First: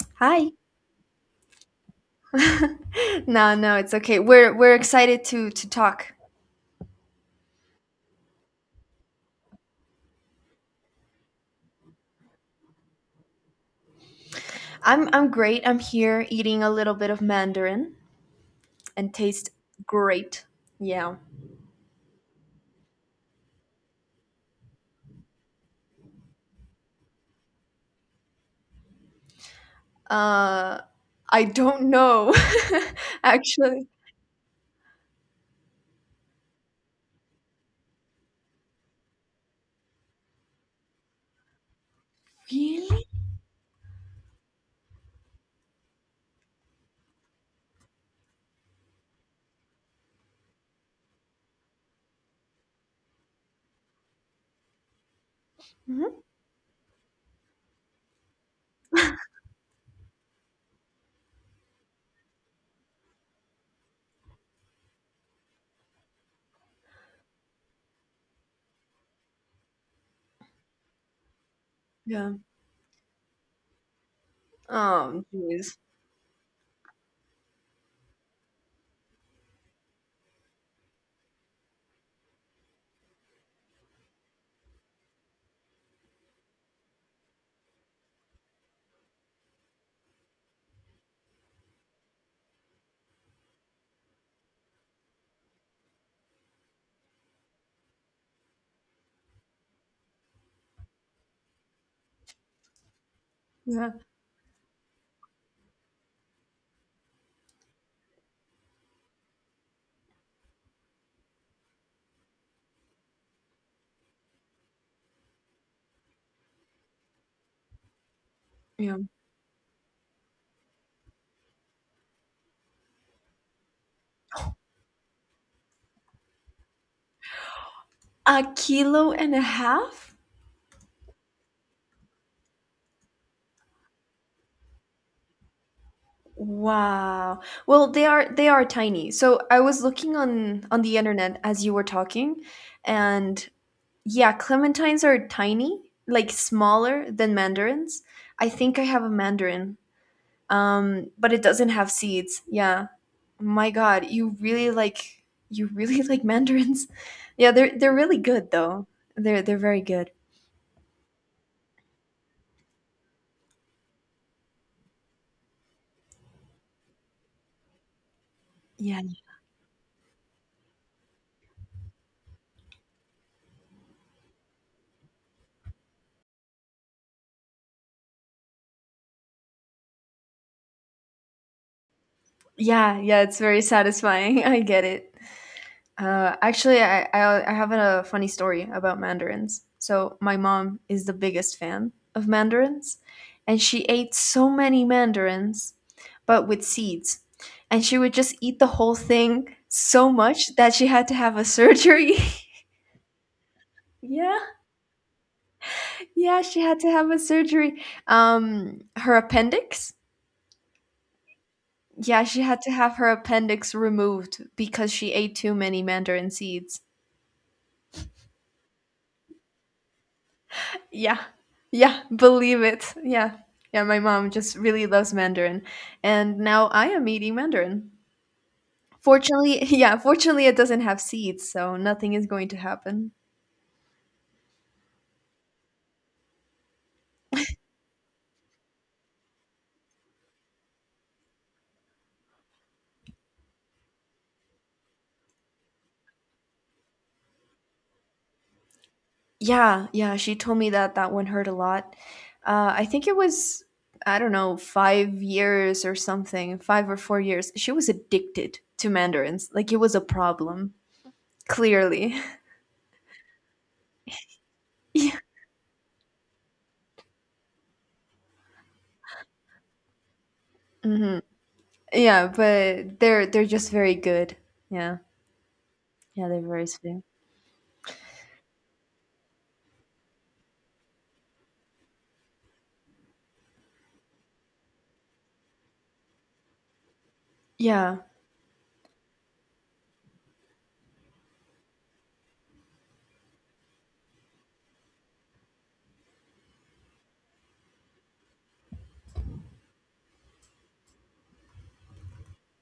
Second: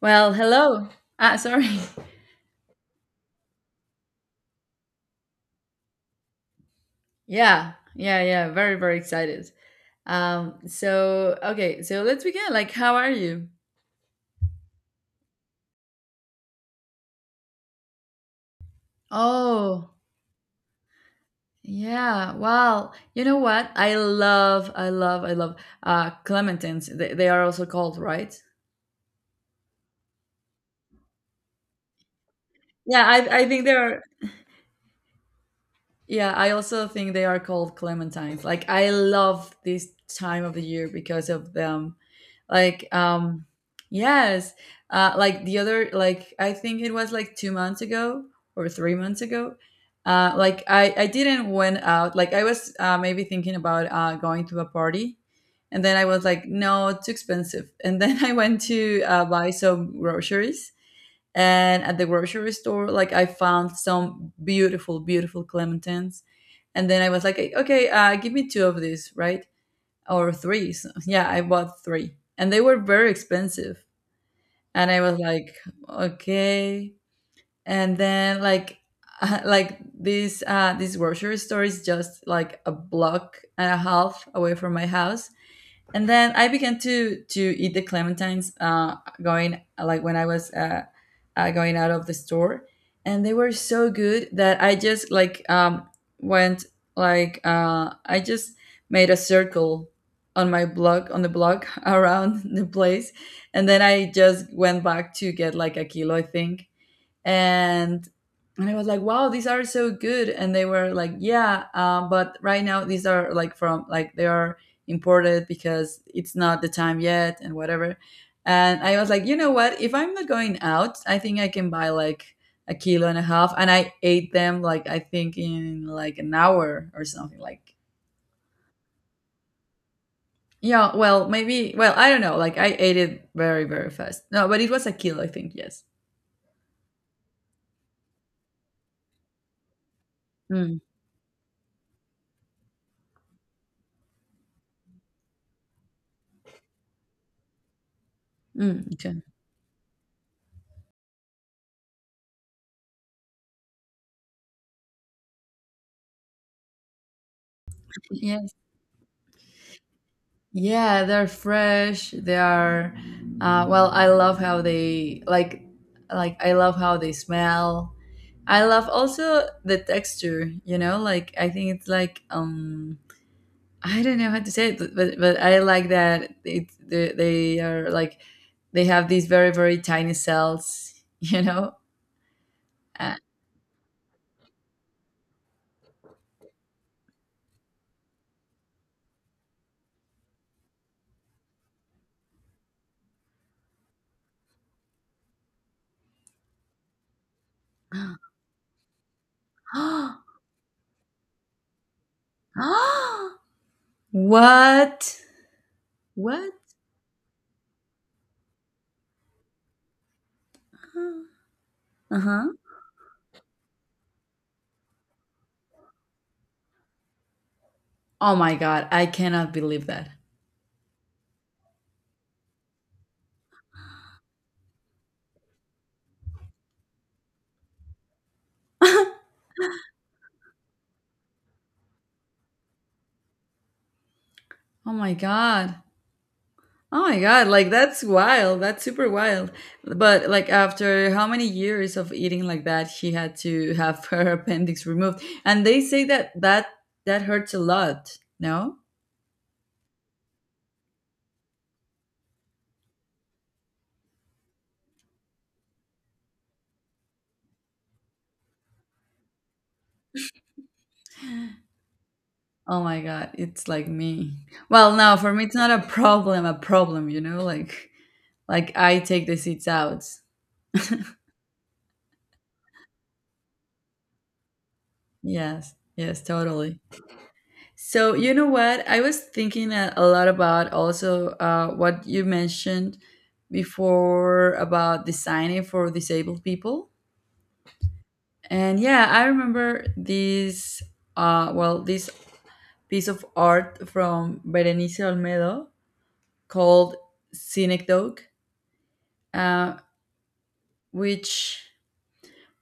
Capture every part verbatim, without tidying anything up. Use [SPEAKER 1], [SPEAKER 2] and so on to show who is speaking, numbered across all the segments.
[SPEAKER 1] Well,
[SPEAKER 2] Hi.
[SPEAKER 1] hello. Ah, sorry.
[SPEAKER 2] no, no, it's okay. We're we're excited to to talk.
[SPEAKER 1] Yeah, yeah, yeah. Very, very excited. Um, so okay, so let's begin. Like, how are you?
[SPEAKER 2] I'm I'm great. I'm here eating a little bit of mandarin and taste
[SPEAKER 1] Oh,
[SPEAKER 2] great. Yeah.
[SPEAKER 1] yeah. Well, you know what? I love, I love, I love uh clementines. They, they are also called, right?
[SPEAKER 2] Uh I don't know.
[SPEAKER 1] Yeah, I I think they
[SPEAKER 2] Actually.
[SPEAKER 1] are. Yeah, I also think they are called clementines. Like, I love this time of the year because of them, like.
[SPEAKER 2] Really?
[SPEAKER 1] Um yes uh Like the other, like, I think it was like two months ago or three months ago. Uh like i i didn't went out. Like, I was uh, maybe thinking about uh going to a party, and then I
[SPEAKER 2] Mhm.
[SPEAKER 1] was like, no, it's too expensive. And then I went to uh, buy some groceries, and at the grocery store, like, I found some beautiful, beautiful clementines. And then I was like, okay, uh, give me two of these, right? Or threes. Yeah, I bought three
[SPEAKER 2] Yeah.
[SPEAKER 1] and they were very expensive. And I was
[SPEAKER 2] Oh,
[SPEAKER 1] like,
[SPEAKER 2] jeez.
[SPEAKER 1] okay. And then, like, like this uh this grocery store is just like a block and a half away from my house, and then I began to to eat the clementines, uh, going, like, when I was uh, uh, going out of the store, and they were so good that I just, like, um, went, like, uh, I just made a circle on my block, on the block, around the place, and then
[SPEAKER 2] Yeah.
[SPEAKER 1] I just went back to get, like, a kilo, I think, and and I was like, wow, these are so good. And they were like, yeah, um, but right now these are like from, like, they are imported because it's not the time yet and whatever. And I
[SPEAKER 2] Yeah.
[SPEAKER 1] was like, you know what? If I'm not going out, I think I can buy like a kilo and a half. And I ate them, like, I think in like an hour or something. Like,
[SPEAKER 2] A kilo and a half?
[SPEAKER 1] yeah, well, maybe, well, I don't know. Like, I ate it very, very fast. No, but it was a kilo, I think. Yes.
[SPEAKER 2] Wow. Well, they are they are tiny. So I was looking on
[SPEAKER 1] Mm,
[SPEAKER 2] on the internet as you were talking, and yeah, clementines are tiny, like smaller than mandarins. I think I
[SPEAKER 1] mm,
[SPEAKER 2] have a
[SPEAKER 1] okay.
[SPEAKER 2] mandarin, um, but it doesn't have seeds. Yeah, my God, you really like you really like mandarins. Yeah, they're they're really good though. They're they're very good.
[SPEAKER 1] Yeah, they're fresh. They are, uh, well, I love how they like, like I love how they smell. I love
[SPEAKER 2] Yeah,
[SPEAKER 1] also the texture. You know, like, I think it's like, um, I don't know how to say it, but but, but I like that it they, they are like, they have these very, very tiny cells. You know,
[SPEAKER 2] yeah,
[SPEAKER 1] and
[SPEAKER 2] yeah. It's very satisfying. I get it. Uh, actually, I, I I have a funny story about mandarins. So my mom is the biggest fan of mandarins, and she ate so many mandarins, but with seeds, and she would just eat the whole thing so much that she had to have a surgery. yeah,
[SPEAKER 1] what
[SPEAKER 2] yeah,
[SPEAKER 1] what?
[SPEAKER 2] she had to have a surgery. Um, her appendix.
[SPEAKER 1] Uh
[SPEAKER 2] Yeah, she
[SPEAKER 1] huh.
[SPEAKER 2] had to have her appendix removed because she ate too many mandarin seeds.
[SPEAKER 1] Oh my god, I cannot believe that.
[SPEAKER 2] Yeah. Yeah, believe it. Yeah. Yeah, my mom just really loves Mandarin. And now I am eating Mandarin. Fortunately, yeah, fortunately it doesn't have seeds, so nothing is going to happen.
[SPEAKER 1] Oh my God. Oh my God. Like, that's wild. That's super wild. But like, after how many years of eating like that, she had to have her appendix removed. And they say that that that hurts a lot. No?
[SPEAKER 2] Yeah, yeah, she told me that that one hurt a lot. Uh, I think it was, I don't know, five years or something, five or four years. She was addicted to mandarins. Like it was a problem, clearly.
[SPEAKER 1] Oh my God. It's like me. Well, no,
[SPEAKER 2] yeah,
[SPEAKER 1] for me it's not a problem, a problem, you know, like like I take the seeds out.
[SPEAKER 2] hmm, yeah, but they're they're just very good. Yeah,
[SPEAKER 1] Yes. Yes,
[SPEAKER 2] yeah, they're very
[SPEAKER 1] totally.
[SPEAKER 2] sweet.
[SPEAKER 1] So you know what? I was thinking a, a lot about also uh, what you mentioned before about designing for disabled people,
[SPEAKER 2] Yeah.
[SPEAKER 1] and yeah, I remember this. Uh, well, this piece of art from Berenice Olmedo called Synecdoche, uh, which,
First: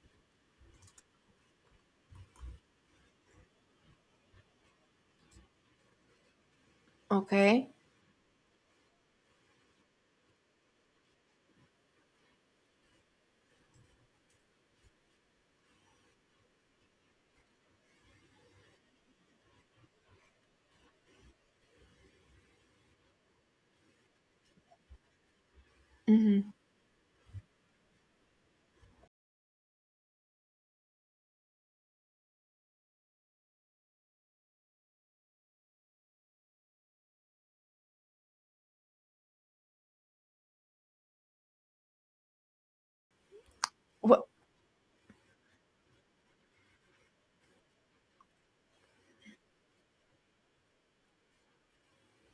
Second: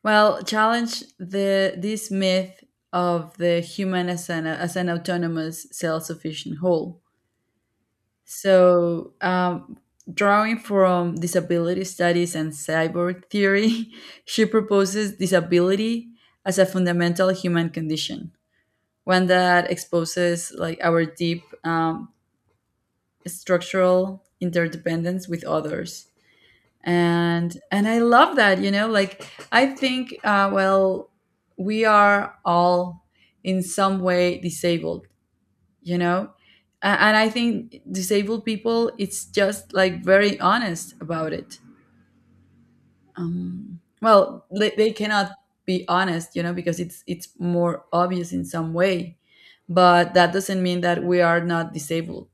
[SPEAKER 1] well, challenged the this myth of the human as an as an autonomous, self sufficient whole.
[SPEAKER 2] Okay.
[SPEAKER 1] So, um, drawing from disability studies and cyborg theory, she proposes disability as a fundamental human condition, one that exposes, like, our deep, um, structural interdependence with others.
[SPEAKER 2] Mhm.
[SPEAKER 1] And and I love that, you know, like, I think, uh, well, we are all in some way disabled you know A- and I think disabled people, it's just like very honest about it, um,
[SPEAKER 2] What?
[SPEAKER 1] well, they, they cannot be honest you know because it's it's more obvious in some way, but that doesn't mean that we are not disabled.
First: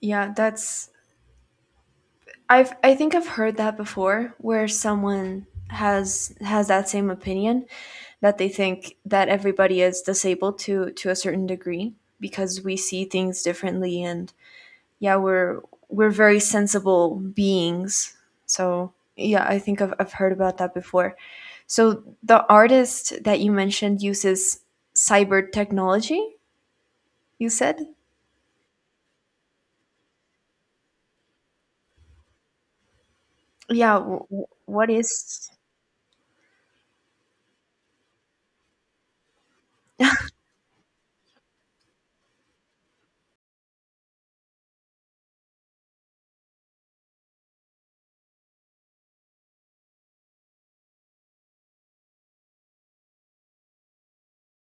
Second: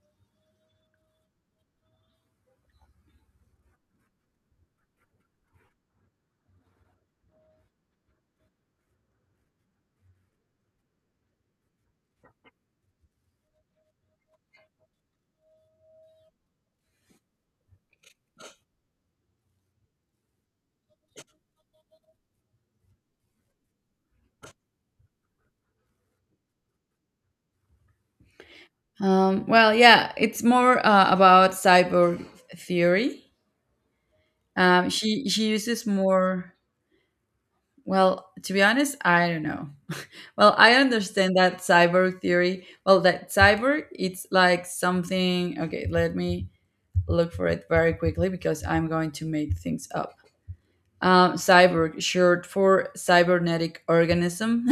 [SPEAKER 2] Yeah. That's. I've. I think I've heard that before, where someone has has that same opinion that they think that everybody is disabled to to a certain degree because we see things differently and yeah we're we're very sensible beings so yeah i think i've, I've heard about that before, so the artist that you mentioned uses cyber technology, you said?
[SPEAKER 1] um, Well, yeah, it's more uh, about cyborg theory.
[SPEAKER 2] Yeah, w- w-
[SPEAKER 1] um,
[SPEAKER 2] what
[SPEAKER 1] she she
[SPEAKER 2] is
[SPEAKER 1] uses more, well, to be honest, I don't know. Well, I understand that cyborg theory. Well, that cyborg, it's like something. Okay, let me look for it very quickly because I'm going to make things up. Um, cyborg, short for cybernetic organism.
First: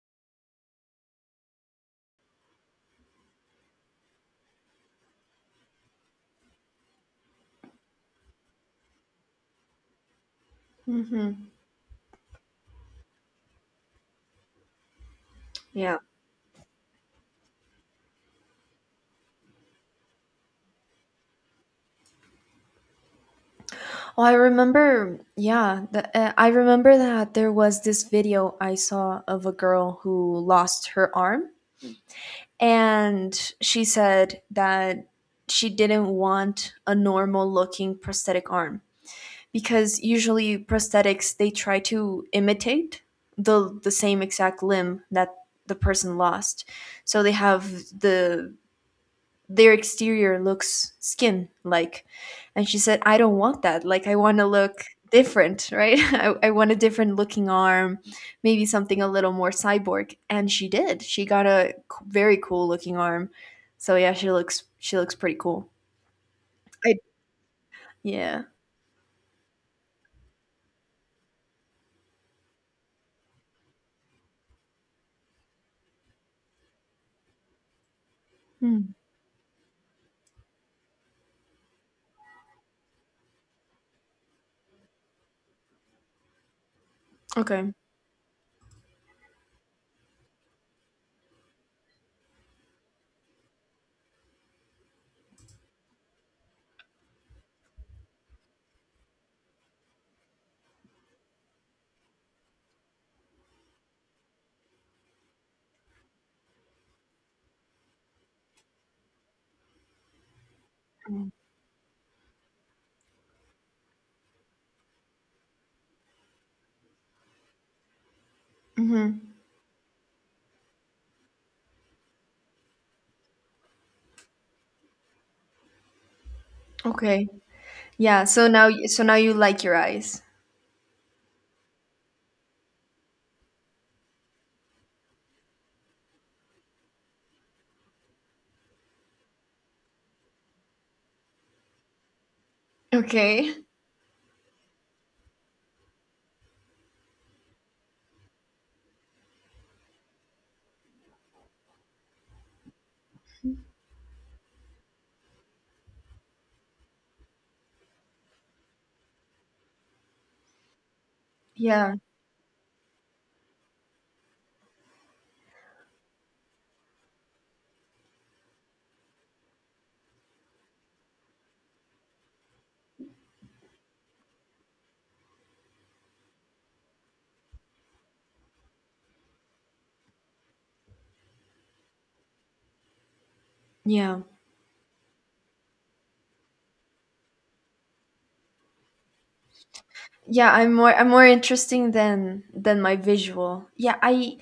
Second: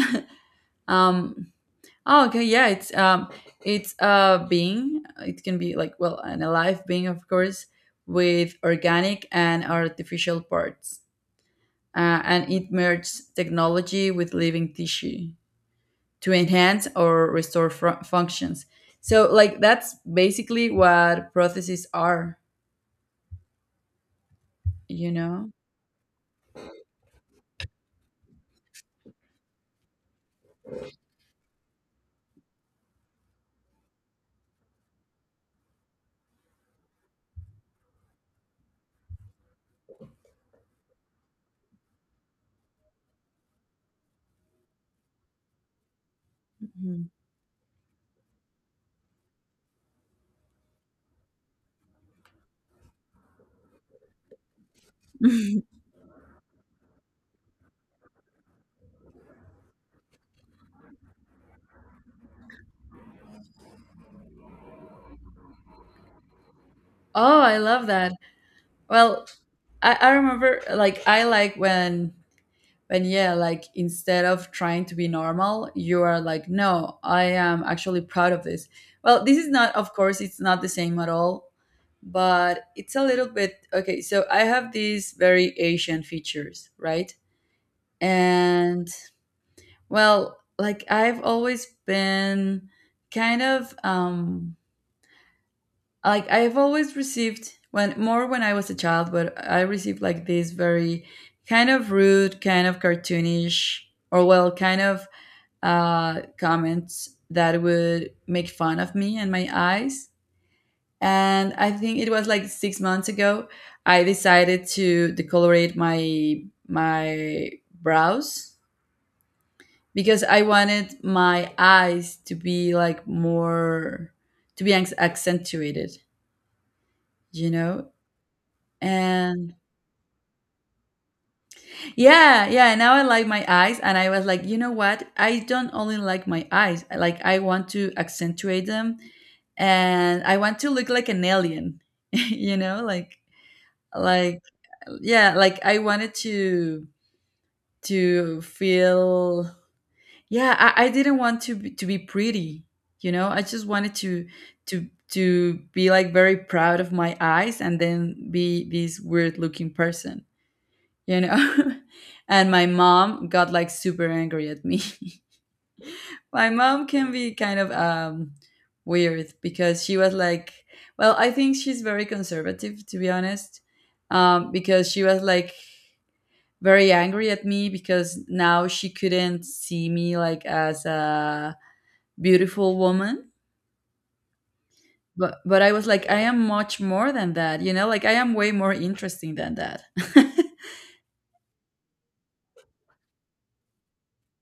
[SPEAKER 1] um, oh, okay, yeah, it's um, it's a being. It can be like, well, an alive being, of course, with organic and artificial parts,
[SPEAKER 2] hmm.
[SPEAKER 1] uh, and it merges technology with living tissue
[SPEAKER 2] Yeah.
[SPEAKER 1] to enhance or restore fr- functions. So, like, that's basically what prostheses are,
[SPEAKER 2] Oh, I
[SPEAKER 1] you
[SPEAKER 2] remember.
[SPEAKER 1] know?
[SPEAKER 2] Yeah, the, uh, I remember that there was this video I saw of a girl who lost her arm, and she said that she didn't want a normal-looking prosthetic arm because usually prosthetics they try to imitate the the same exact limb that the person lost,
[SPEAKER 1] Mhm.
[SPEAKER 2] so they have the their exterior looks skin like, and she said I don't want that, like I want to look different, right? I, I want a different looking arm, maybe something a little more cyborg, and she did, she got a c- very cool looking arm, so yeah, she looks, she looks pretty cool. I
[SPEAKER 1] Oh, I love that.
[SPEAKER 2] yeah.
[SPEAKER 1] Well, I, I remember, like, I like when, when, yeah, like, instead of trying to be normal, you are like, no, I am actually proud of this.
[SPEAKER 2] Hmm.
[SPEAKER 1] Well, this is not, of course, it's not the same at all, but it's a little bit. Okay, so I have these very Asian features, right?
[SPEAKER 2] Okay.
[SPEAKER 1] And, well, like, I've always been kind of, um like I've always received, when more when I was a child, but I received like these very kind of rude, kind of cartoonish, or, well, kind of uh comments that would make fun of me and my eyes. And I think it was like six months ago I decided to decolorate my my brows
[SPEAKER 2] Hmm.
[SPEAKER 1] because I wanted my eyes to be like more, to be ac- accentuated,
[SPEAKER 2] Okay.
[SPEAKER 1] you know?
[SPEAKER 2] Yeah, so now, so now you
[SPEAKER 1] And
[SPEAKER 2] like your eyes.
[SPEAKER 1] yeah, yeah, now I like my eyes and I was like, you know what? I don't only like my eyes. I- Like, I want to accentuate them and I want to look like an alien, you know? Like
[SPEAKER 2] Okay.
[SPEAKER 1] like yeah, like, I wanted to to feel, yeah, I, I didn't want to be, to be pretty, you know. I just wanted to to to be like very proud of my eyes and then be this weird looking person, you know.
[SPEAKER 2] Yeah.
[SPEAKER 1] And my mom got like super angry at me. My mom can be kind of, um weird, because she was like, well, I think she's very conservative, to be honest. Um, because she was like very angry at me because now she couldn't see me like as a beautiful woman,
[SPEAKER 2] Yeah.
[SPEAKER 1] but but I was like, I am much more than that, you know, like, I am way more interesting than that.
[SPEAKER 2] Yeah, i'm more i'm more interesting than than my visual, yeah, i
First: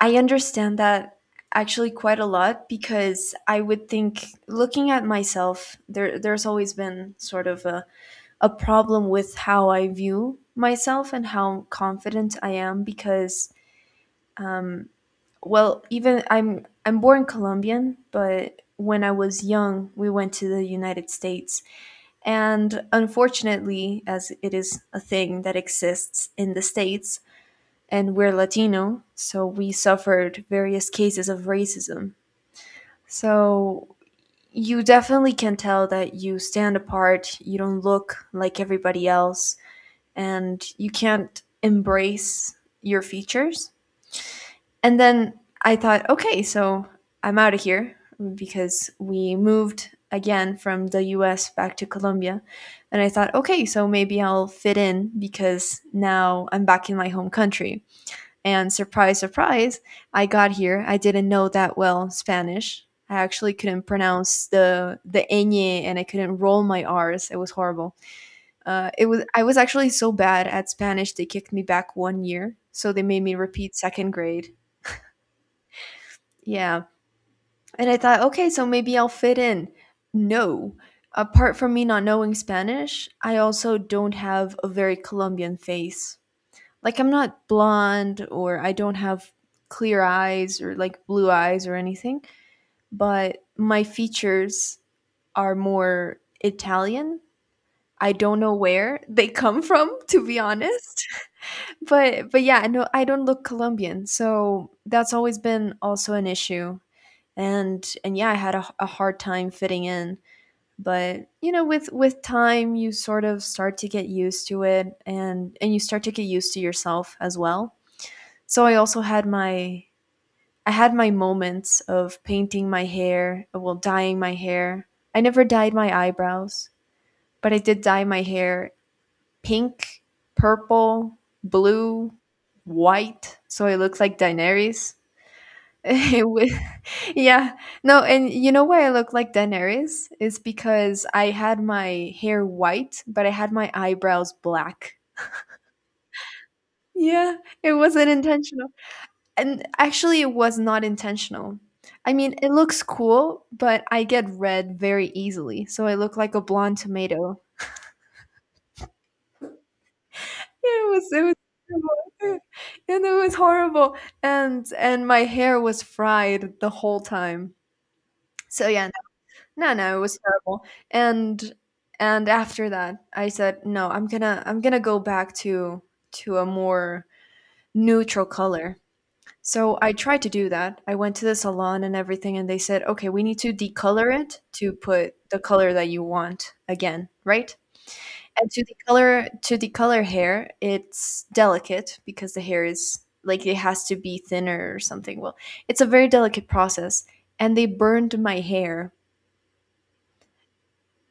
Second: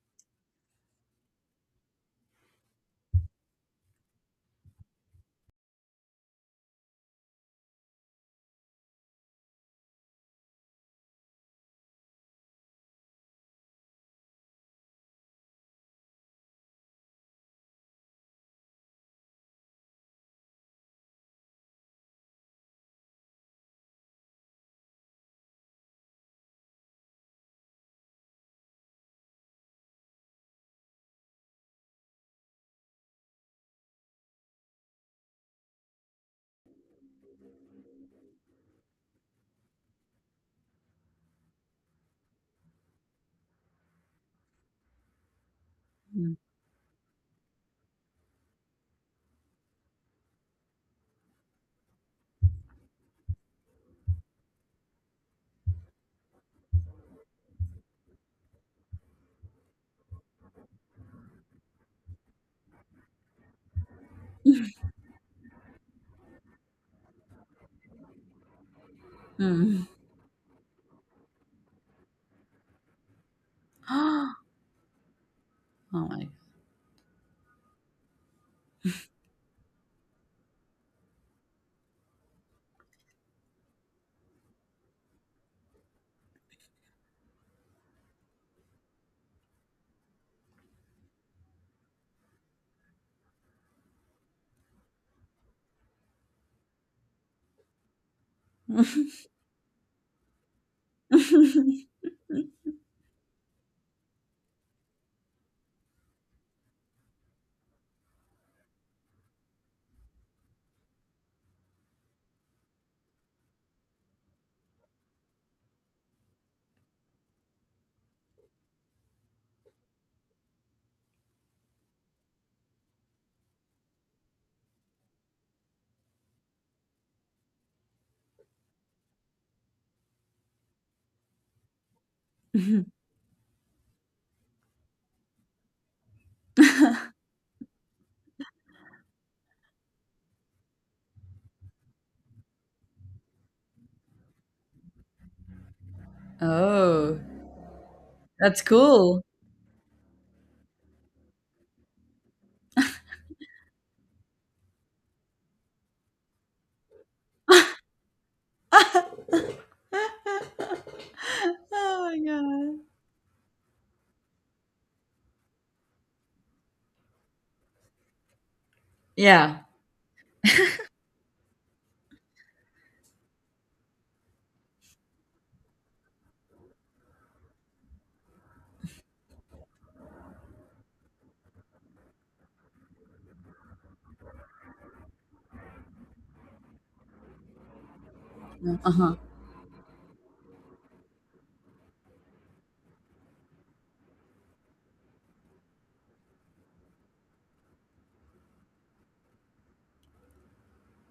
[SPEAKER 2] i understand that actually quite a lot, because I would think looking at myself there there's always been sort of a, a problem with how I view myself and how confident I am because, well, even i'm i'm born Colombian, but when I was young we went to the United States and unfortunately, as it is a thing that exists in the States, and we're Latino, so we suffered various cases of racism. So you definitely can tell that you stand apart, you don't look like everybody else, and you can't embrace your features. And then I thought,
[SPEAKER 1] Mm.
[SPEAKER 2] okay, so I'm out of here because we moved again from the U S back to Colombia. And I thought, okay, so maybe I'll fit in because now I'm back in my home country. And surprise, surprise, I got here. I didn't know that well Spanish. I actually couldn't pronounce the the ñ and I couldn't roll my r's. It was horrible. Uh, it was I was actually so bad at Spanish they kicked me back one year, so they made me repeat second grade.
[SPEAKER 1] Oh my
[SPEAKER 2] Yeah, and I thought, okay, so maybe I'll fit in. No, apart from me not knowing Spanish, I also don't have a very Colombian face, like I'm not blonde or I don't have clear eyes or like blue eyes or anything, but my features are more Italian. I don't know
[SPEAKER 1] God.
[SPEAKER 2] where they come from to be honest. But but yeah, no, I don't look Colombian. So that's always been also an issue. And and yeah, I had a, a hard time fitting in, but you know with with time you sort of start to get used to it and and you start to get used to yourself as well, so I also had my, I had my moments of painting my hair, well, dyeing my hair. I never dyed my eyebrows, but I did dye my hair pink, purple, blue, white, so I looked like Daenerys. It was- yeah, no, and you know why I look like Daenerys is because I had my hair white but I had my eyebrows black.
[SPEAKER 1] Oh,
[SPEAKER 2] Yeah, it wasn't
[SPEAKER 1] that's
[SPEAKER 2] intentional.
[SPEAKER 1] cool.
[SPEAKER 2] And actually it was not intentional. I mean, it looks cool, but I get red very easily, so I look like a blonde tomato.
[SPEAKER 1] Oh
[SPEAKER 2] Yeah, It was it was
[SPEAKER 1] my
[SPEAKER 2] terrible.
[SPEAKER 1] god.
[SPEAKER 2] And it was horrible, and and my hair was fried the whole time. So yeah,
[SPEAKER 1] Yeah.
[SPEAKER 2] no, no, it was terrible. And and after that, I said, no, I'm gonna I'm gonna go back to to a more neutral color. So I tried to do that. I went to the salon and everything, and they said, okay, we need to decolor it to put the color that you want again, right? And to
[SPEAKER 1] Uh-huh.
[SPEAKER 2] decolor, to decolor hair, it's delicate because the hair is like it has to be thinner or something. Well, it's a very delicate process, and they burned my hair.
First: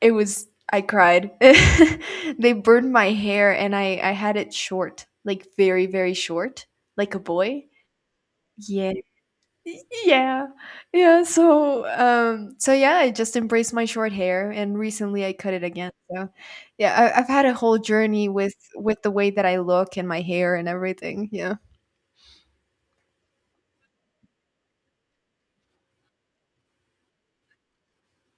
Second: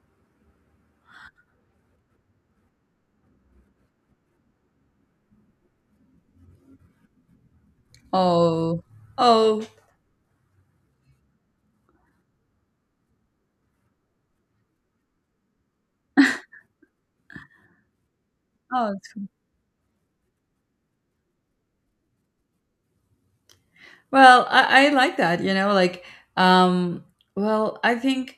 [SPEAKER 2] It was, I cried. They burned my hair, and I I had it short, like very very short, like a boy.
[SPEAKER 1] Oh.
[SPEAKER 2] Yeah.
[SPEAKER 1] Oh.
[SPEAKER 2] Y- yeah. Yeah, so um so yeah, I just embraced my short hair and recently I cut it again, so yeah, I, I've had a whole journey with
[SPEAKER 1] Oh,
[SPEAKER 2] with the way that I look and my hair and everything, yeah.
[SPEAKER 1] well, i, I like that, you know, like, um well, I think.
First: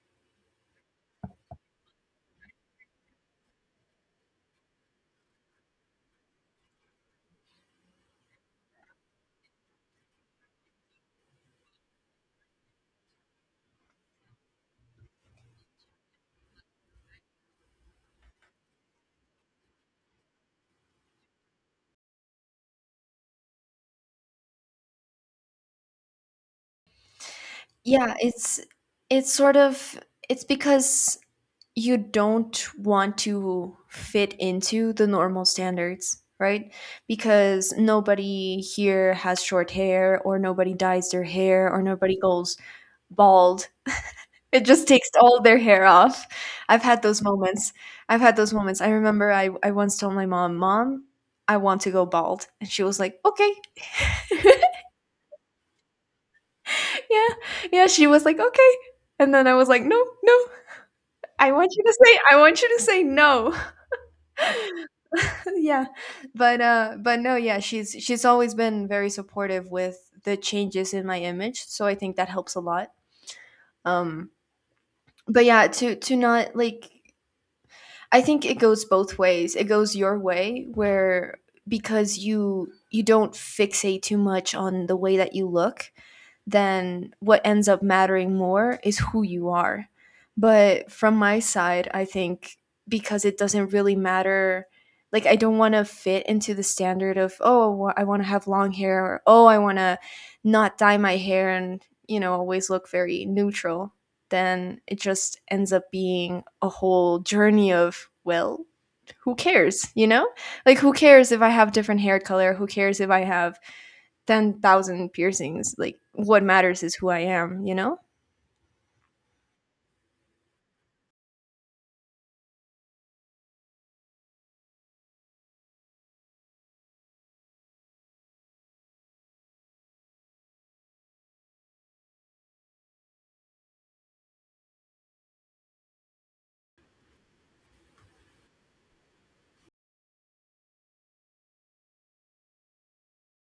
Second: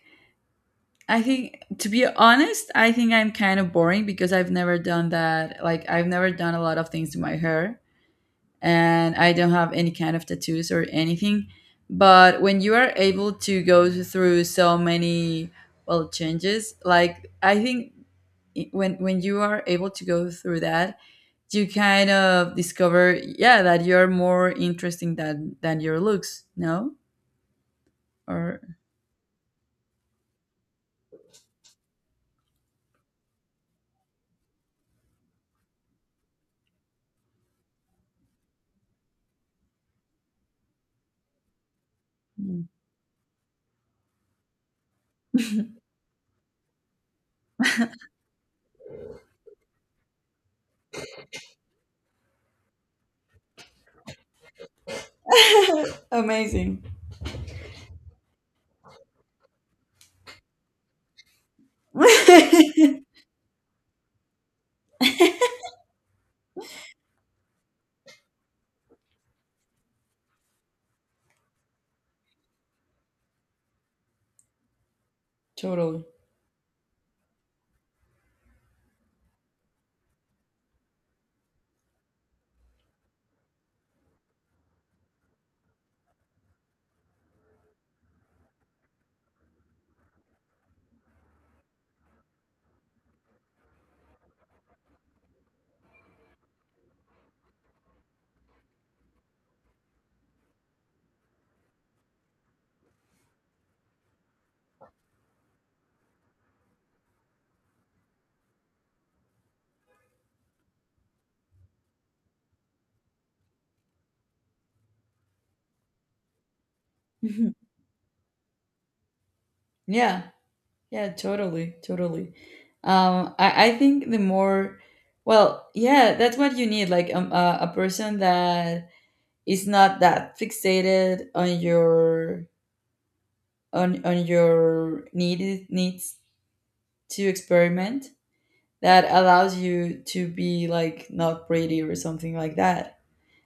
[SPEAKER 1] I think, to be honest, I think I'm kind of boring because I've never done that. Like, I've never done a lot of things to my hair, and I don't have any kind of tattoos or anything. But when you are able to go through so many, well, changes, like, I think, i- when when you are able to go through that, you kind of discover, yeah, that you're more interesting than than your looks, no?
[SPEAKER 2] Yeah, it's
[SPEAKER 1] Or
[SPEAKER 2] it's sort of, it's because you don't want to fit into the normal standards, right? Because nobody here has short hair or nobody dyes their hair or nobody goes bald, it just takes all their hair off. I've had those moments. I've had those moments. I remember I, I once told my mom, Mom, I want to go bald. And she was like, Okay.
[SPEAKER 1] amazing.
[SPEAKER 2] yeah. Yeah. She was like, Okay. And then I was like, No, no. I want you to say I want you to say no. yeah. But uh but no, yeah, she's she's always been very supportive with the changes in my image. So I think that helps a lot. Um but yeah, to
[SPEAKER 1] Totally.
[SPEAKER 2] to not like, I think it goes both ways. It goes your way where, because you you don't fixate too much on the way that you look, then what ends up mattering more is who you are. But from my side, I think because it doesn't really matter, like I don't want to fit into the standard of, oh, I want to have long hair or, oh, I want to not dye my hair and, you know, always look very neutral. Then it just ends up being a whole journey of, well, who cares, you know? Like, who cares if I have different hair color? Who cares if I have ten thousand piercings? Like, what matters is who I
[SPEAKER 1] Mhm.
[SPEAKER 2] am, you know?
[SPEAKER 1] Yeah. Yeah, totally. Totally. Um, I, I think the more, well, yeah, that's what you need. Like, um, a, a person that is not that fixated on your, on, on your needed needs to experiment, that allows you to be like not pretty or something like that.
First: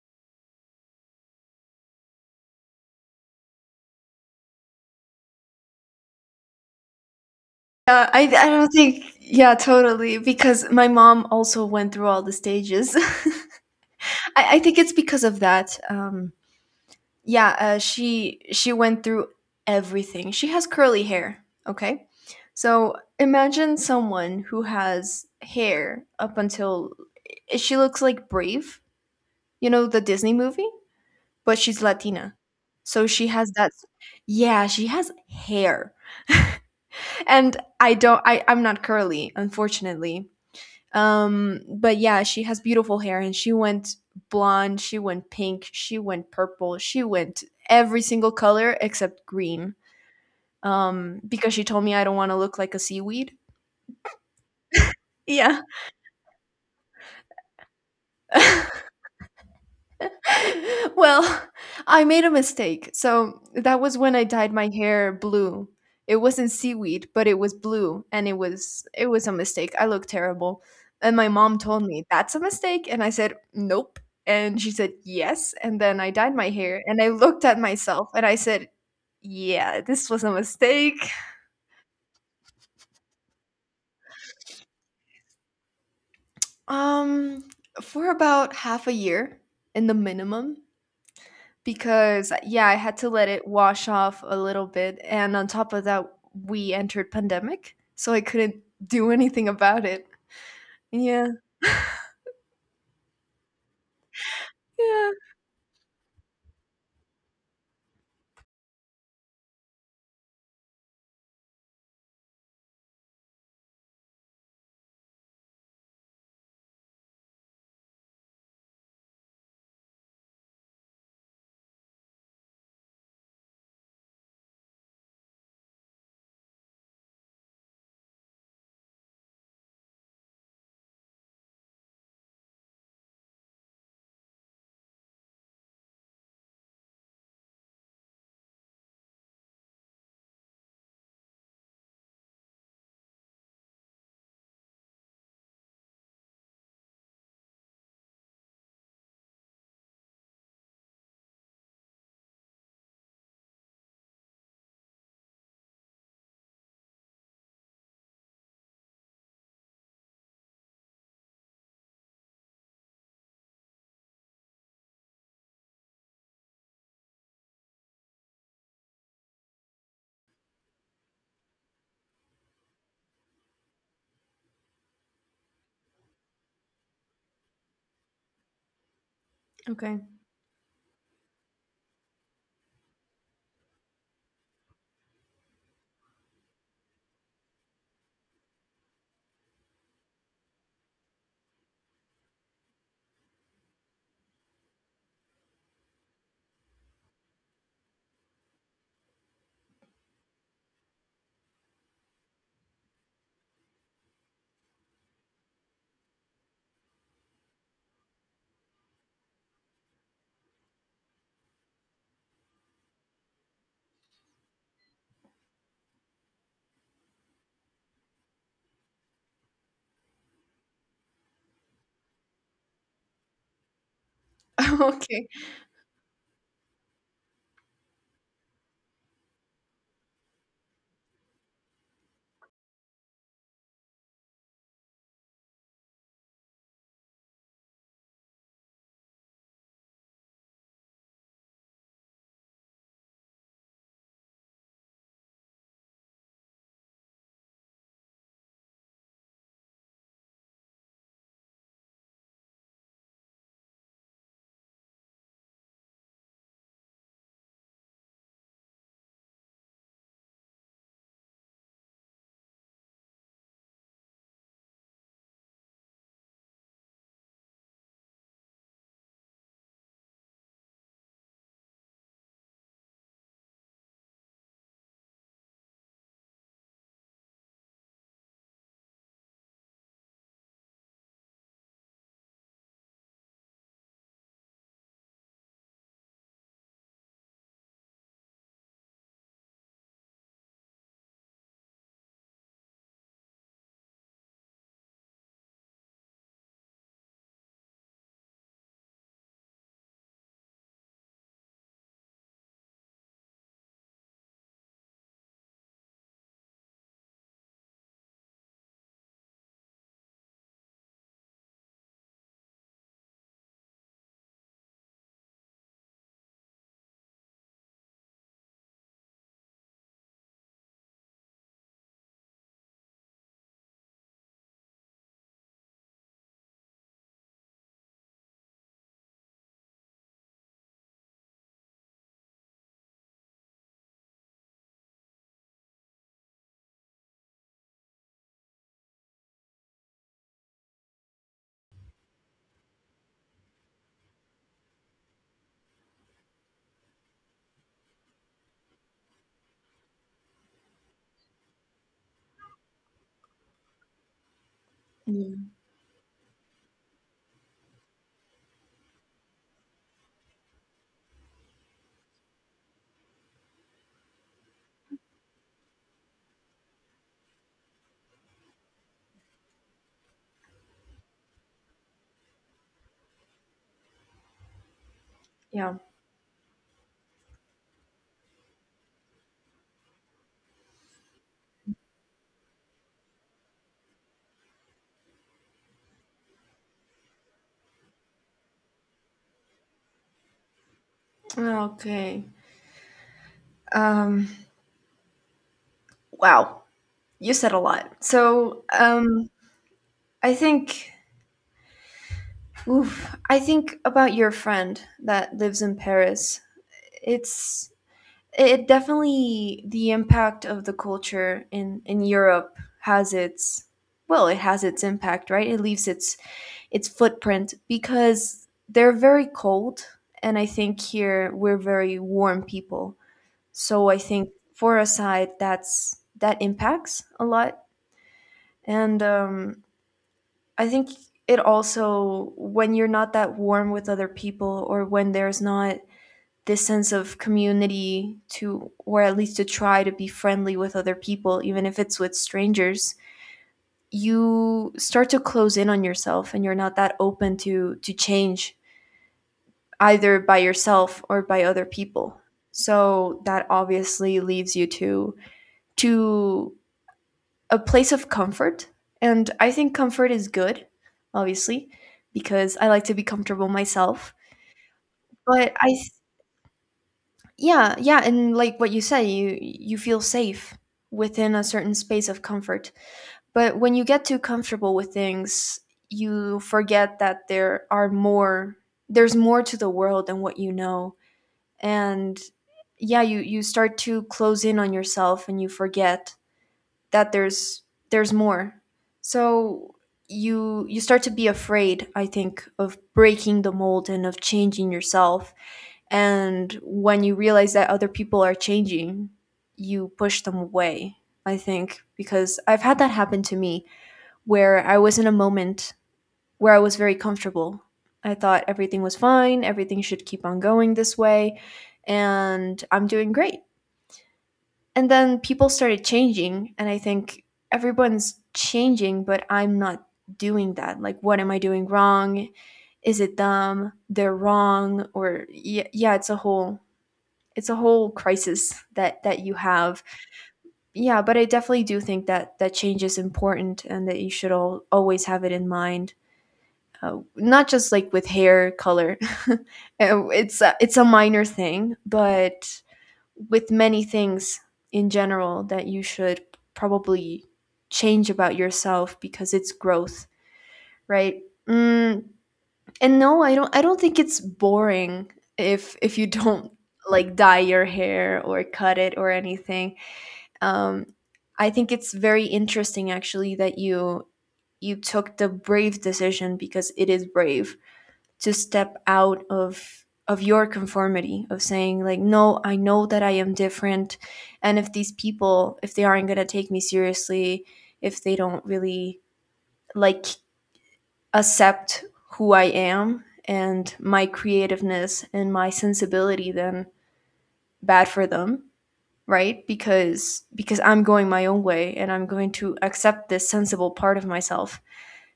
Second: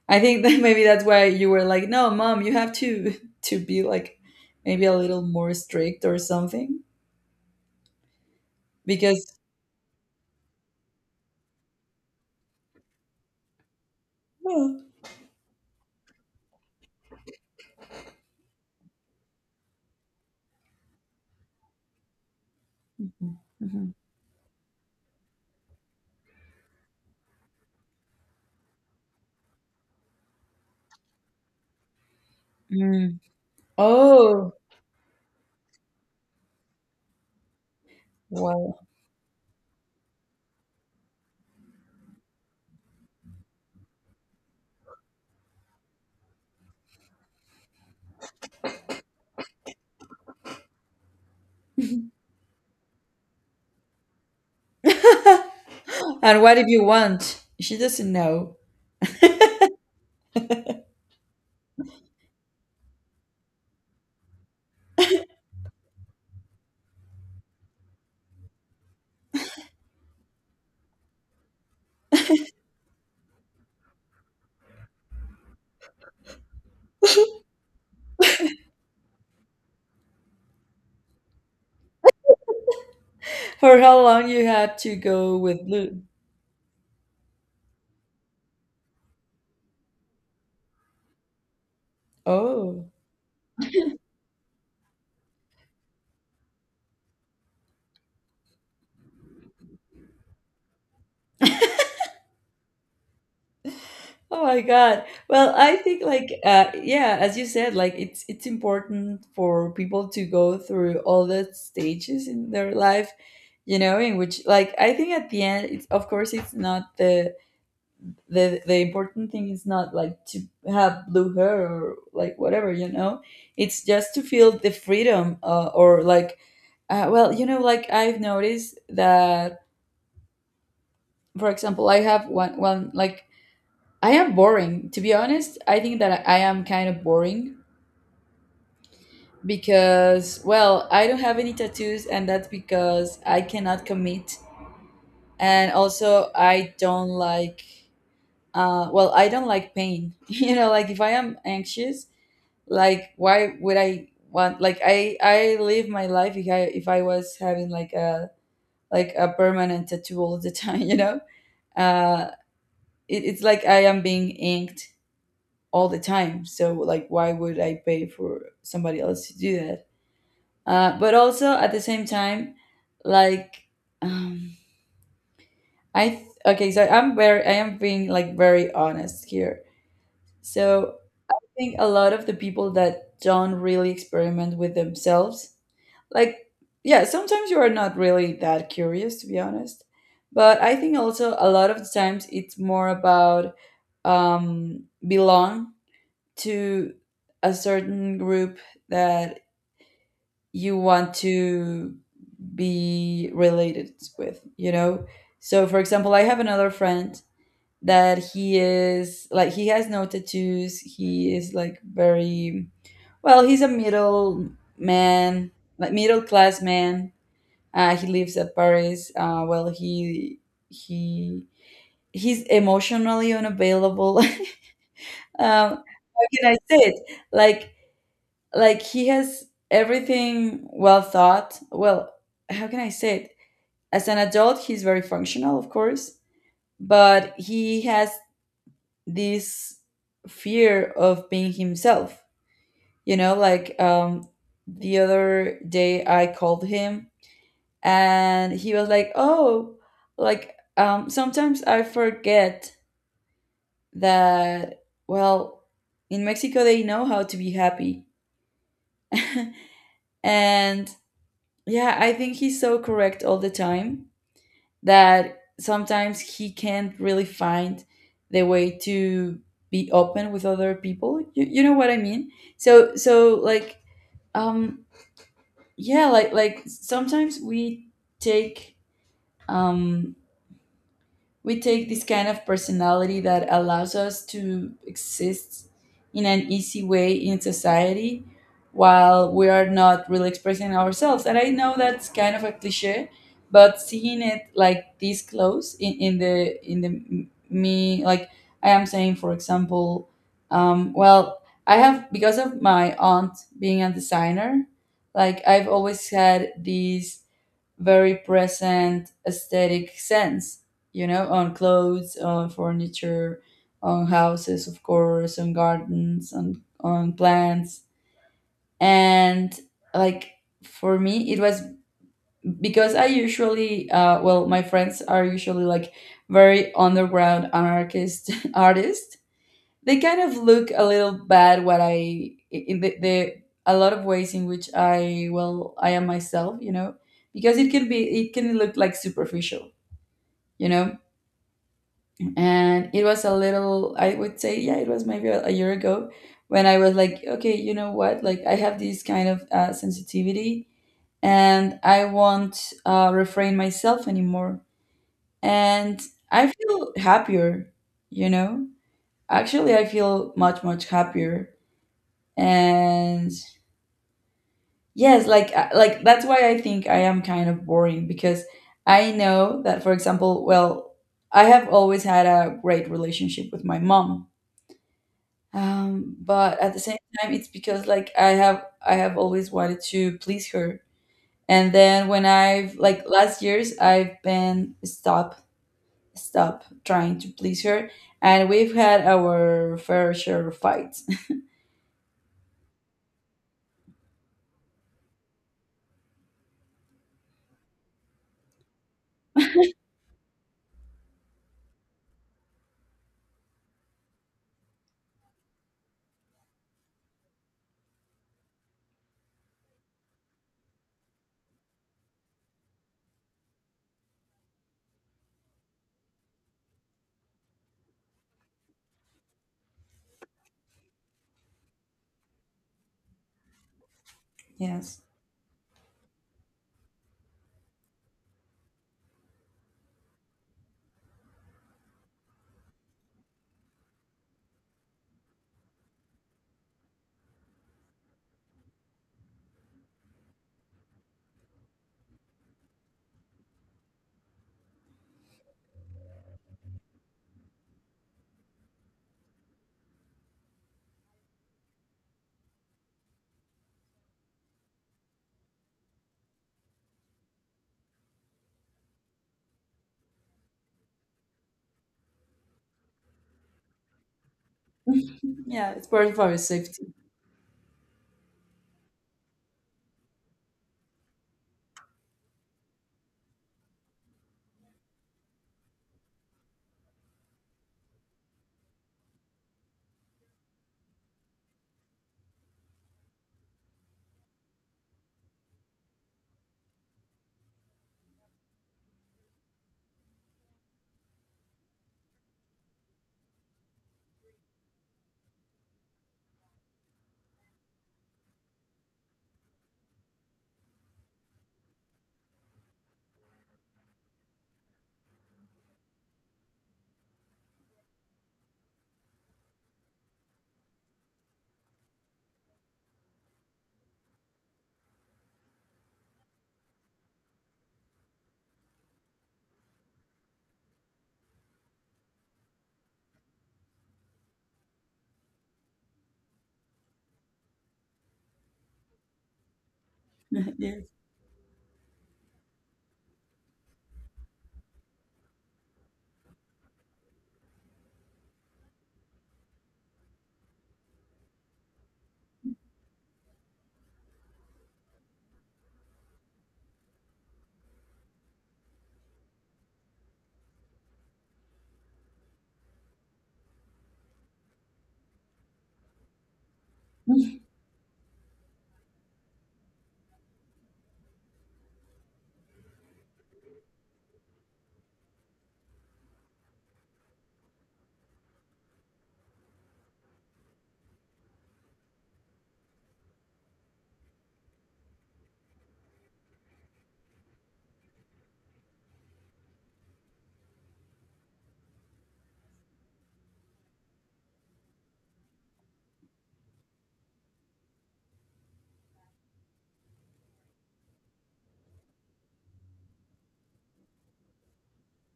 [SPEAKER 1] I think that maybe that's why you were like, no, mom, you have to, to be like maybe a little more strict or something
[SPEAKER 2] Yeah, I, I don't think,
[SPEAKER 1] because.
[SPEAKER 2] yeah, totally. Because my mom also went through all the stages. I, I think
[SPEAKER 1] Oh.
[SPEAKER 2] it's because of that. Um, yeah, uh, she she went through everything. She has curly hair, okay? So imagine
[SPEAKER 1] Mhm.
[SPEAKER 2] someone who has hair up until, eh, she looks like Brave, you know, the Disney movie, but she's Latina. So
[SPEAKER 1] Mm.
[SPEAKER 2] she has that,
[SPEAKER 1] Oh,
[SPEAKER 2] yeah, she has hair. And I don't, I I'm
[SPEAKER 1] wow.
[SPEAKER 2] not curly, unfortunately. Um but yeah, she has beautiful hair and she went blonde, she went pink, she went purple, she went every single color except green. Um because she told me I don't want to look like a seaweed. Yeah.
[SPEAKER 1] And what if you want? She doesn't know.
[SPEAKER 2] Well, I made a mistake. So that was when I dyed my hair blue. It wasn't seaweed, but it was blue, and it was it was a mistake. I looked terrible. And my mom told me, "That's a mistake." And I said, "Nope." And she said, "Yes." And then I dyed my hair and I looked at myself and I said, "Yeah, this was a mistake."
[SPEAKER 1] For how long you had to go with blue?
[SPEAKER 2] Um, for about half a year in the minimum, because yeah, I
[SPEAKER 1] Oh.
[SPEAKER 2] had to let it wash off a little bit, and on top of that we entered pandemic, so I couldn't do anything about it. Yeah.
[SPEAKER 1] Oh my God.
[SPEAKER 2] Yeah,
[SPEAKER 1] Well, I think like, uh yeah, as you said, like, it's it's important for people to go through all the stages in their life, you know, in which, like, I think at the end it's, of course, it's not the, the the important thing is not like to have blue hair or like whatever you know It's just to feel the freedom, uh, or like, uh, well, you know, like, I've noticed that. For example, I have one one, like, I am boring, to be honest. I think that I am kind of boring because, well, I don't have any tattoos, and that's because I cannot commit. And also i don't like uh, well i don't like pain. You know, like, if I am anxious, like, why would I want, like, i i live my life, if I, if i was having like a, like a permanent tattoo all the time. You know, uh it, it's like I am being inked all the time, so like, why would I pay for somebody else to do that? Uh but also, at the same time, like, um i th- okay, so i'm very i am being like very honest here.
[SPEAKER 2] okay.
[SPEAKER 1] So I think a lot of the people that don't really experiment with themselves, like, yeah, sometimes you are not really that curious, to be honest. But I think also a lot of the times it's more about, um belong to a certain group that you want to be related with, you know. So for example, I have another Friend that he is like he has no tattoos. He is like very well, he's a middle man, like middle class man. Uh, he lives at Paris. Uh, well, he he he's emotionally unavailable. Um,
[SPEAKER 2] Okay.
[SPEAKER 1] how can I say it? Like like he has everything well thought. Well, how can I say it? As an adult, he's very functional, of course, but he has this fear of being himself. You know, like um, the other day I called him and he was like, oh, like um sometimes I forget that, well, in Mexico they know how to be happy. And yeah, I think he's so correct all the time that sometimes he can't really find the way to be open with other people, you, you know what I mean. So so like um yeah, like like sometimes we take, um we take this kind of personality that allows us to exist in an easy way in society, while we are not really expressing ourselves. And I know that's kind of a cliche, but seeing it like this close in, in the in the m- me, like I am saying, for example, um, well, I have, because of my aunt being a designer, like I've always had these very present aesthetic sense, you know, on clothes, on furniture, on houses, of course, on gardens, on on plants, and like for me, it was because I usually, uh, well, my friends are usually like very underground anarchist artists. They kind of look a little bad, what I in the, the a lot of ways in which I, well, I am myself, you know, because it can be, it can look like superficial, you know. And it was a little, I would say, yeah, it was maybe a, a year ago when I was like, okay, you know what, like I have this kind of uh, sensitivity and I won't uh, refrain myself anymore.
[SPEAKER 2] Mm,
[SPEAKER 1] And I feel happier, you know, actually I feel much much happier. And yes, like uh, like that's why I think I am kind of boring, because I know that, for example, well, I have always had a great relationship with my mom.
[SPEAKER 2] yeah,
[SPEAKER 1] Um but at the same time, it's because like i have i have always wanted to please her. And then when I've like last years, I've been stop stop trying to please her, and we've had our fair share of fights.
[SPEAKER 2] okay. um wow, you said a lot, so um I think, oof, I think about your friend that lives in Paris. it's it definitely, the impact of the culture in in Europe has its, well, it has its impact, right? It leaves its its footprint, because they're very cold, and I think here we're very warm people. So I think for a
[SPEAKER 1] Yes.
[SPEAKER 2] side that's, that impacts a lot. And um, I think it also, when you're not that warm with other people, or when there's not this sense of community to, or at least to try to be friendly with other people even if it's with strangers, you start to close in on yourself and you're not that open to to change, either by yourself or by other people. So that obviously leaves you to to a place of comfort. And I think comfort is good, obviously, because I like to be comfortable myself, but I
[SPEAKER 1] Yeah, it's part of our safety.
[SPEAKER 2] yeah, yeah, and like what you said, you you feel safe within a certain space of comfort. But when you get too comfortable with things, you forget that there are more, there's more to the world than what you know. And yeah, you you start to close in on yourself and you forget that there's there's more. So you you start to be afraid, I think, of breaking the mold and of changing yourself. And when you realize that other people are changing, you push them away, I think, because I've had that happen to me, where I was in a moment where I was very comfortable. I thought everything was fine, everything should keep on going this way, and I'm doing great. And then people started changing, and I think everyone's changing, but I'm not doing that. Like, what am I doing wrong? Is it them? They're wrong? Or, yeah, yeah, it's a whole, it's a whole crisis that that you have.
[SPEAKER 1] Yes.
[SPEAKER 2] Yeah, but I definitely do think that that change is important and that you should all, always have it in mind. Uh, not just like with hair color. It's a, it's a minor thing, but with many things in general that you should probably change about yourself, because it's growth, right? Mm. And no, i don't I don't think it's boring if if you don't like dye your hair or cut it or anything. um, I think it's very interesting actually that you you took the brave decision, because it is brave to step out of of your conformity, of saying like, no, I know that I am different, and if these people, if they aren't going to take me seriously, if they don't really like accept who I am and my creativeness and my sensibility, then bad for them, right? Because because I'm going my own way and I'm going to accept this sensible part of myself.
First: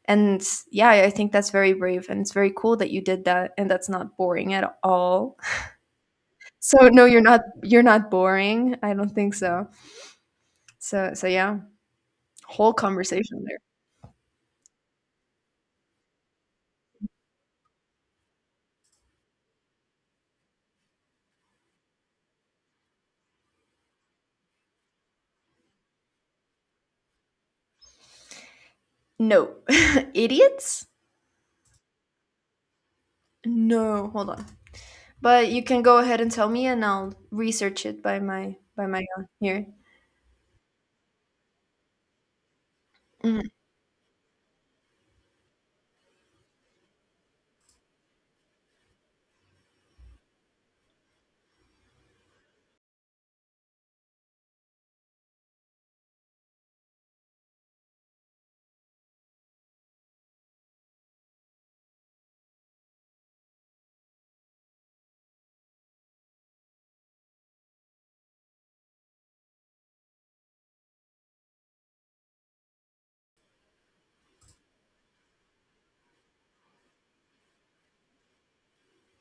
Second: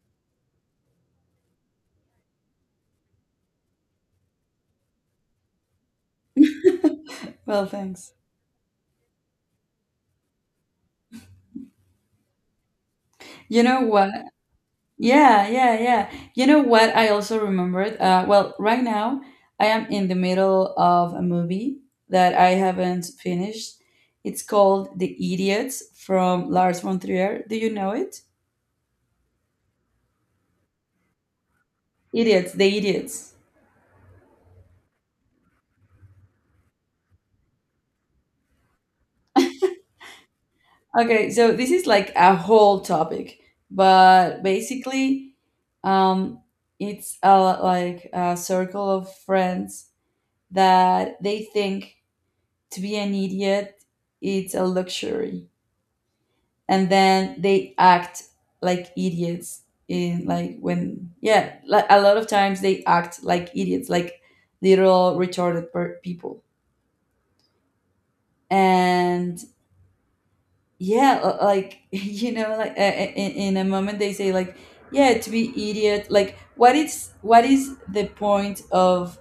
[SPEAKER 2] And yeah, I think that's very brave and it's very cool that you did that, and that's not boring at all. So no, you're not,
[SPEAKER 1] Well,
[SPEAKER 2] you're not
[SPEAKER 1] thanks.
[SPEAKER 2] boring. I don't think so. So so yeah, whole conversation there.
[SPEAKER 1] You know what? Yeah, yeah, yeah. You know what? I also remembered. Uh, well, right now I am in the middle of a movie that I haven't finished. It's called The Idiots from Lars von Trier. Do you know it?
[SPEAKER 2] No. Idiots?
[SPEAKER 1] Idiots, The Idiots.
[SPEAKER 2] No, hold on. But you can go ahead and tell me and I'll research it by my by my own here.
[SPEAKER 1] Okay, so this is like a whole topic,
[SPEAKER 2] Mhm.
[SPEAKER 1] but basically, um, it's a, like a circle of friends that they think to be an idiot it's a luxury. And then they act like idiots, in like, when, yeah, like a lot of times they act like idiots, like little retarded per- people. And yeah, l- like, you know, like uh, in, in a moment they say like, yeah, to be idiot, like what is, what is the point of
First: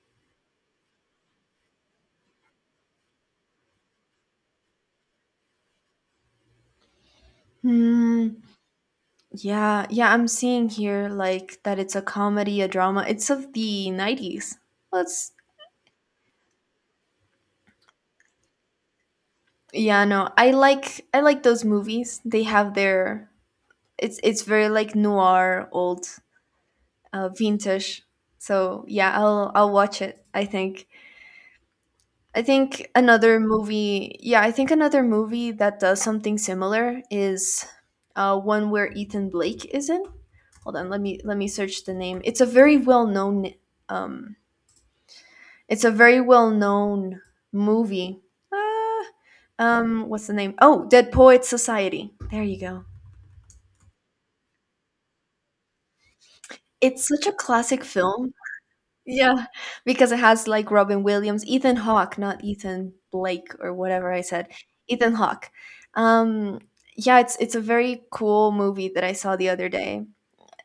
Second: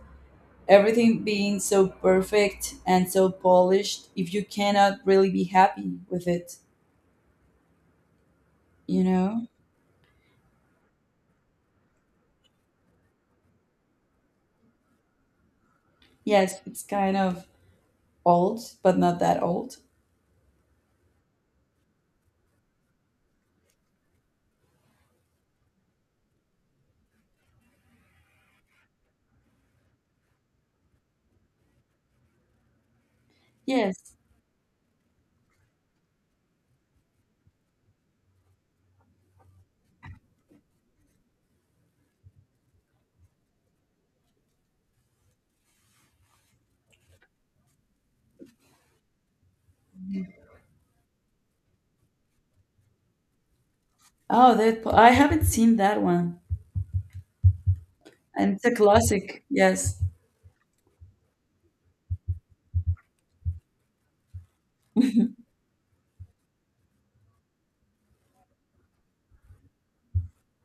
[SPEAKER 1] everything being so perfect and so polished if you cannot really be happy with it,
[SPEAKER 2] Hmm.
[SPEAKER 1] you know.
[SPEAKER 2] Yeah, yeah, I'm seeing here like that it's a comedy, a drama. It's of the nineties. Let's—
[SPEAKER 1] Yes, it's kind of old, but not that old.
[SPEAKER 2] Yeah, no. I like, I like those movies. They have their, it's it's very like noir, old, uh vintage. So, yeah, I'll I'll watch it, I think. I think another
[SPEAKER 1] Yes.
[SPEAKER 2] movie, yeah, I think another movie that does something similar is uh one where Ethan Blake is in. Hold on, let me let me search the name. It's a very well-known um it's a very well-known movie. Ah, um, what's the name? Oh, Dead Poets Society. There you go.
[SPEAKER 1] Oh, Deadpool. I haven't seen that one.
[SPEAKER 2] It's such a classic film.
[SPEAKER 1] And it's a classic.
[SPEAKER 2] Yeah,
[SPEAKER 1] Yes.
[SPEAKER 2] because it has like Robin Williams, Ethan Hawke, not Ethan Blake or whatever I said. Ethan Hawke. Um, yeah, it's it's a very cool movie that I saw the other day.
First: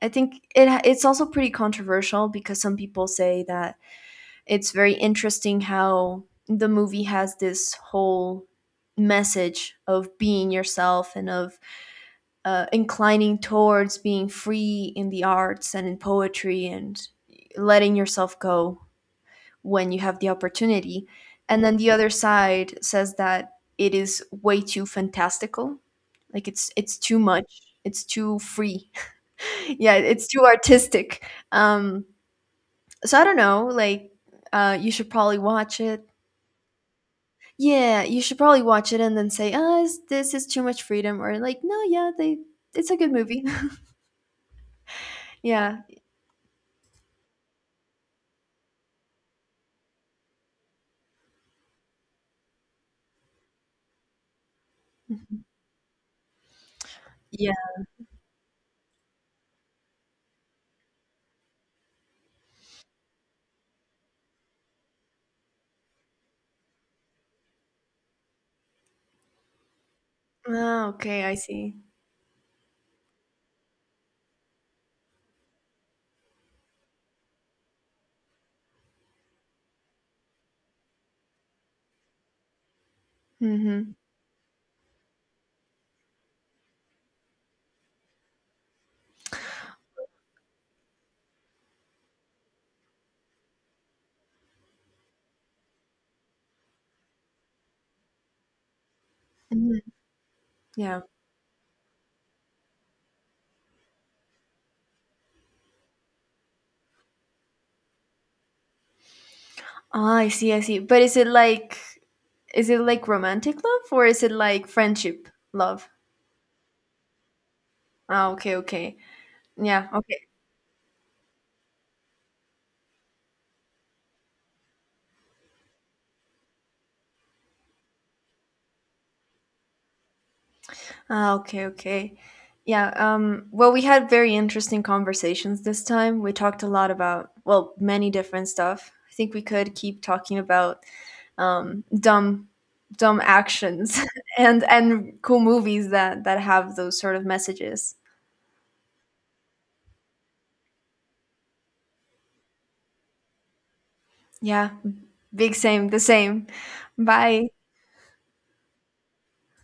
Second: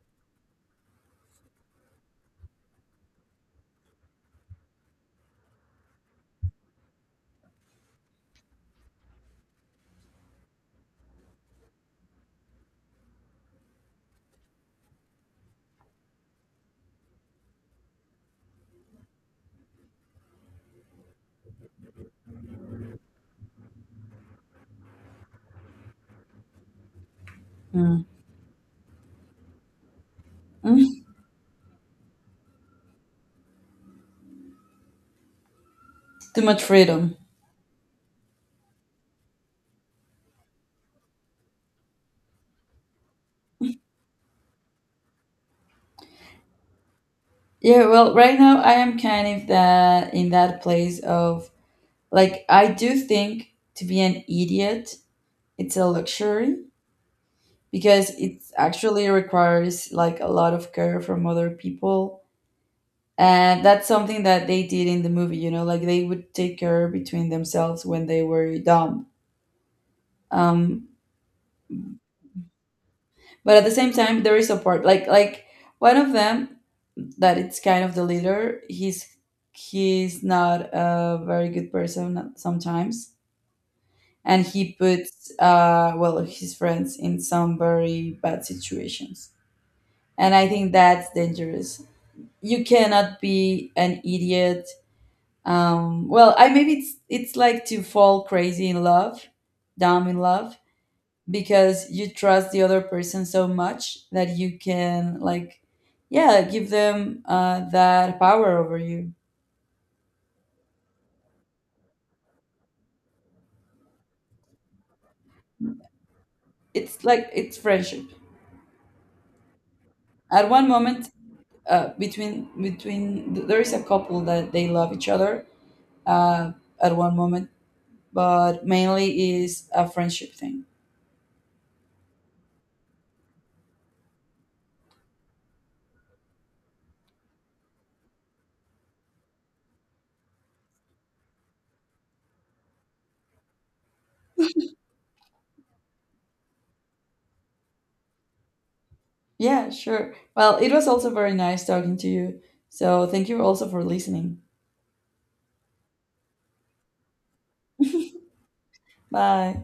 [SPEAKER 2] I think it ha- it's also pretty controversial because some people say that it's very interesting how the movie has this whole message of being yourself and of uh, inclining towards being free in the arts and in poetry, and letting yourself go when you have the opportunity. And then the other side says that it is way too fantastical. Like, it's it's too much. It's
[SPEAKER 1] Mm.
[SPEAKER 2] too free. Yeah, it's too
[SPEAKER 1] Mm.
[SPEAKER 2] artistic. Um, so I don't know. Like, uh, you should probably watch it.
[SPEAKER 1] Too much freedom.
[SPEAKER 2] Yeah, you should probably watch it and then say, "Ah, is- this is too much freedom," or like, "No, yeah, they, it's a good movie." Yeah.
[SPEAKER 1] Yeah, well, right now I am kind of that, in that place of, like, I do think to be an idiot
[SPEAKER 2] Mhm.
[SPEAKER 1] it's a luxury
[SPEAKER 2] Yeah.
[SPEAKER 1] because it actually requires like a lot of care from other people. And that's something that they did in the movie, you know, like they would take care between themselves when they were dumb. um
[SPEAKER 2] Ah, okay, I see.
[SPEAKER 1] but at the same time there is support, like like one of them that it's kind of the leader, he's he's not a very good person sometimes.
[SPEAKER 2] Mm-hmm.
[SPEAKER 1] And he puts, uh well, his friends in some very bad situations, and I think that's dangerous. You cannot be an idiot. Um well, I, maybe it's it's like to fall crazy in love,
[SPEAKER 2] Hmm.
[SPEAKER 1] dumb in love,
[SPEAKER 2] Yeah.
[SPEAKER 1] because you trust the other person so much that you can like, yeah, give them, uh, that power over you.
[SPEAKER 2] Ah, I see. I see. But is it like, is it like romantic love or is it like friendship love?
[SPEAKER 1] It's like, it's friendship.
[SPEAKER 2] Ah, okay, okay. Yeah. Okay.
[SPEAKER 1] At one moment, uh, between between there is a couple that they love each other, uh, at one moment, but mainly is a friendship thing.
[SPEAKER 2] Ah, okay, okay. Yeah, um, well, we had very interesting conversations this time. We talked a lot about, well, many different stuff. I think we could keep talking about um, dumb, dumb actions and and cool movies that that have those sort of messages.
[SPEAKER 1] Yeah, sure, well, it was also very nice talking to you, so thank you also for listening.
[SPEAKER 2] Yeah, big same, the same. Bye.
[SPEAKER 1] Bye.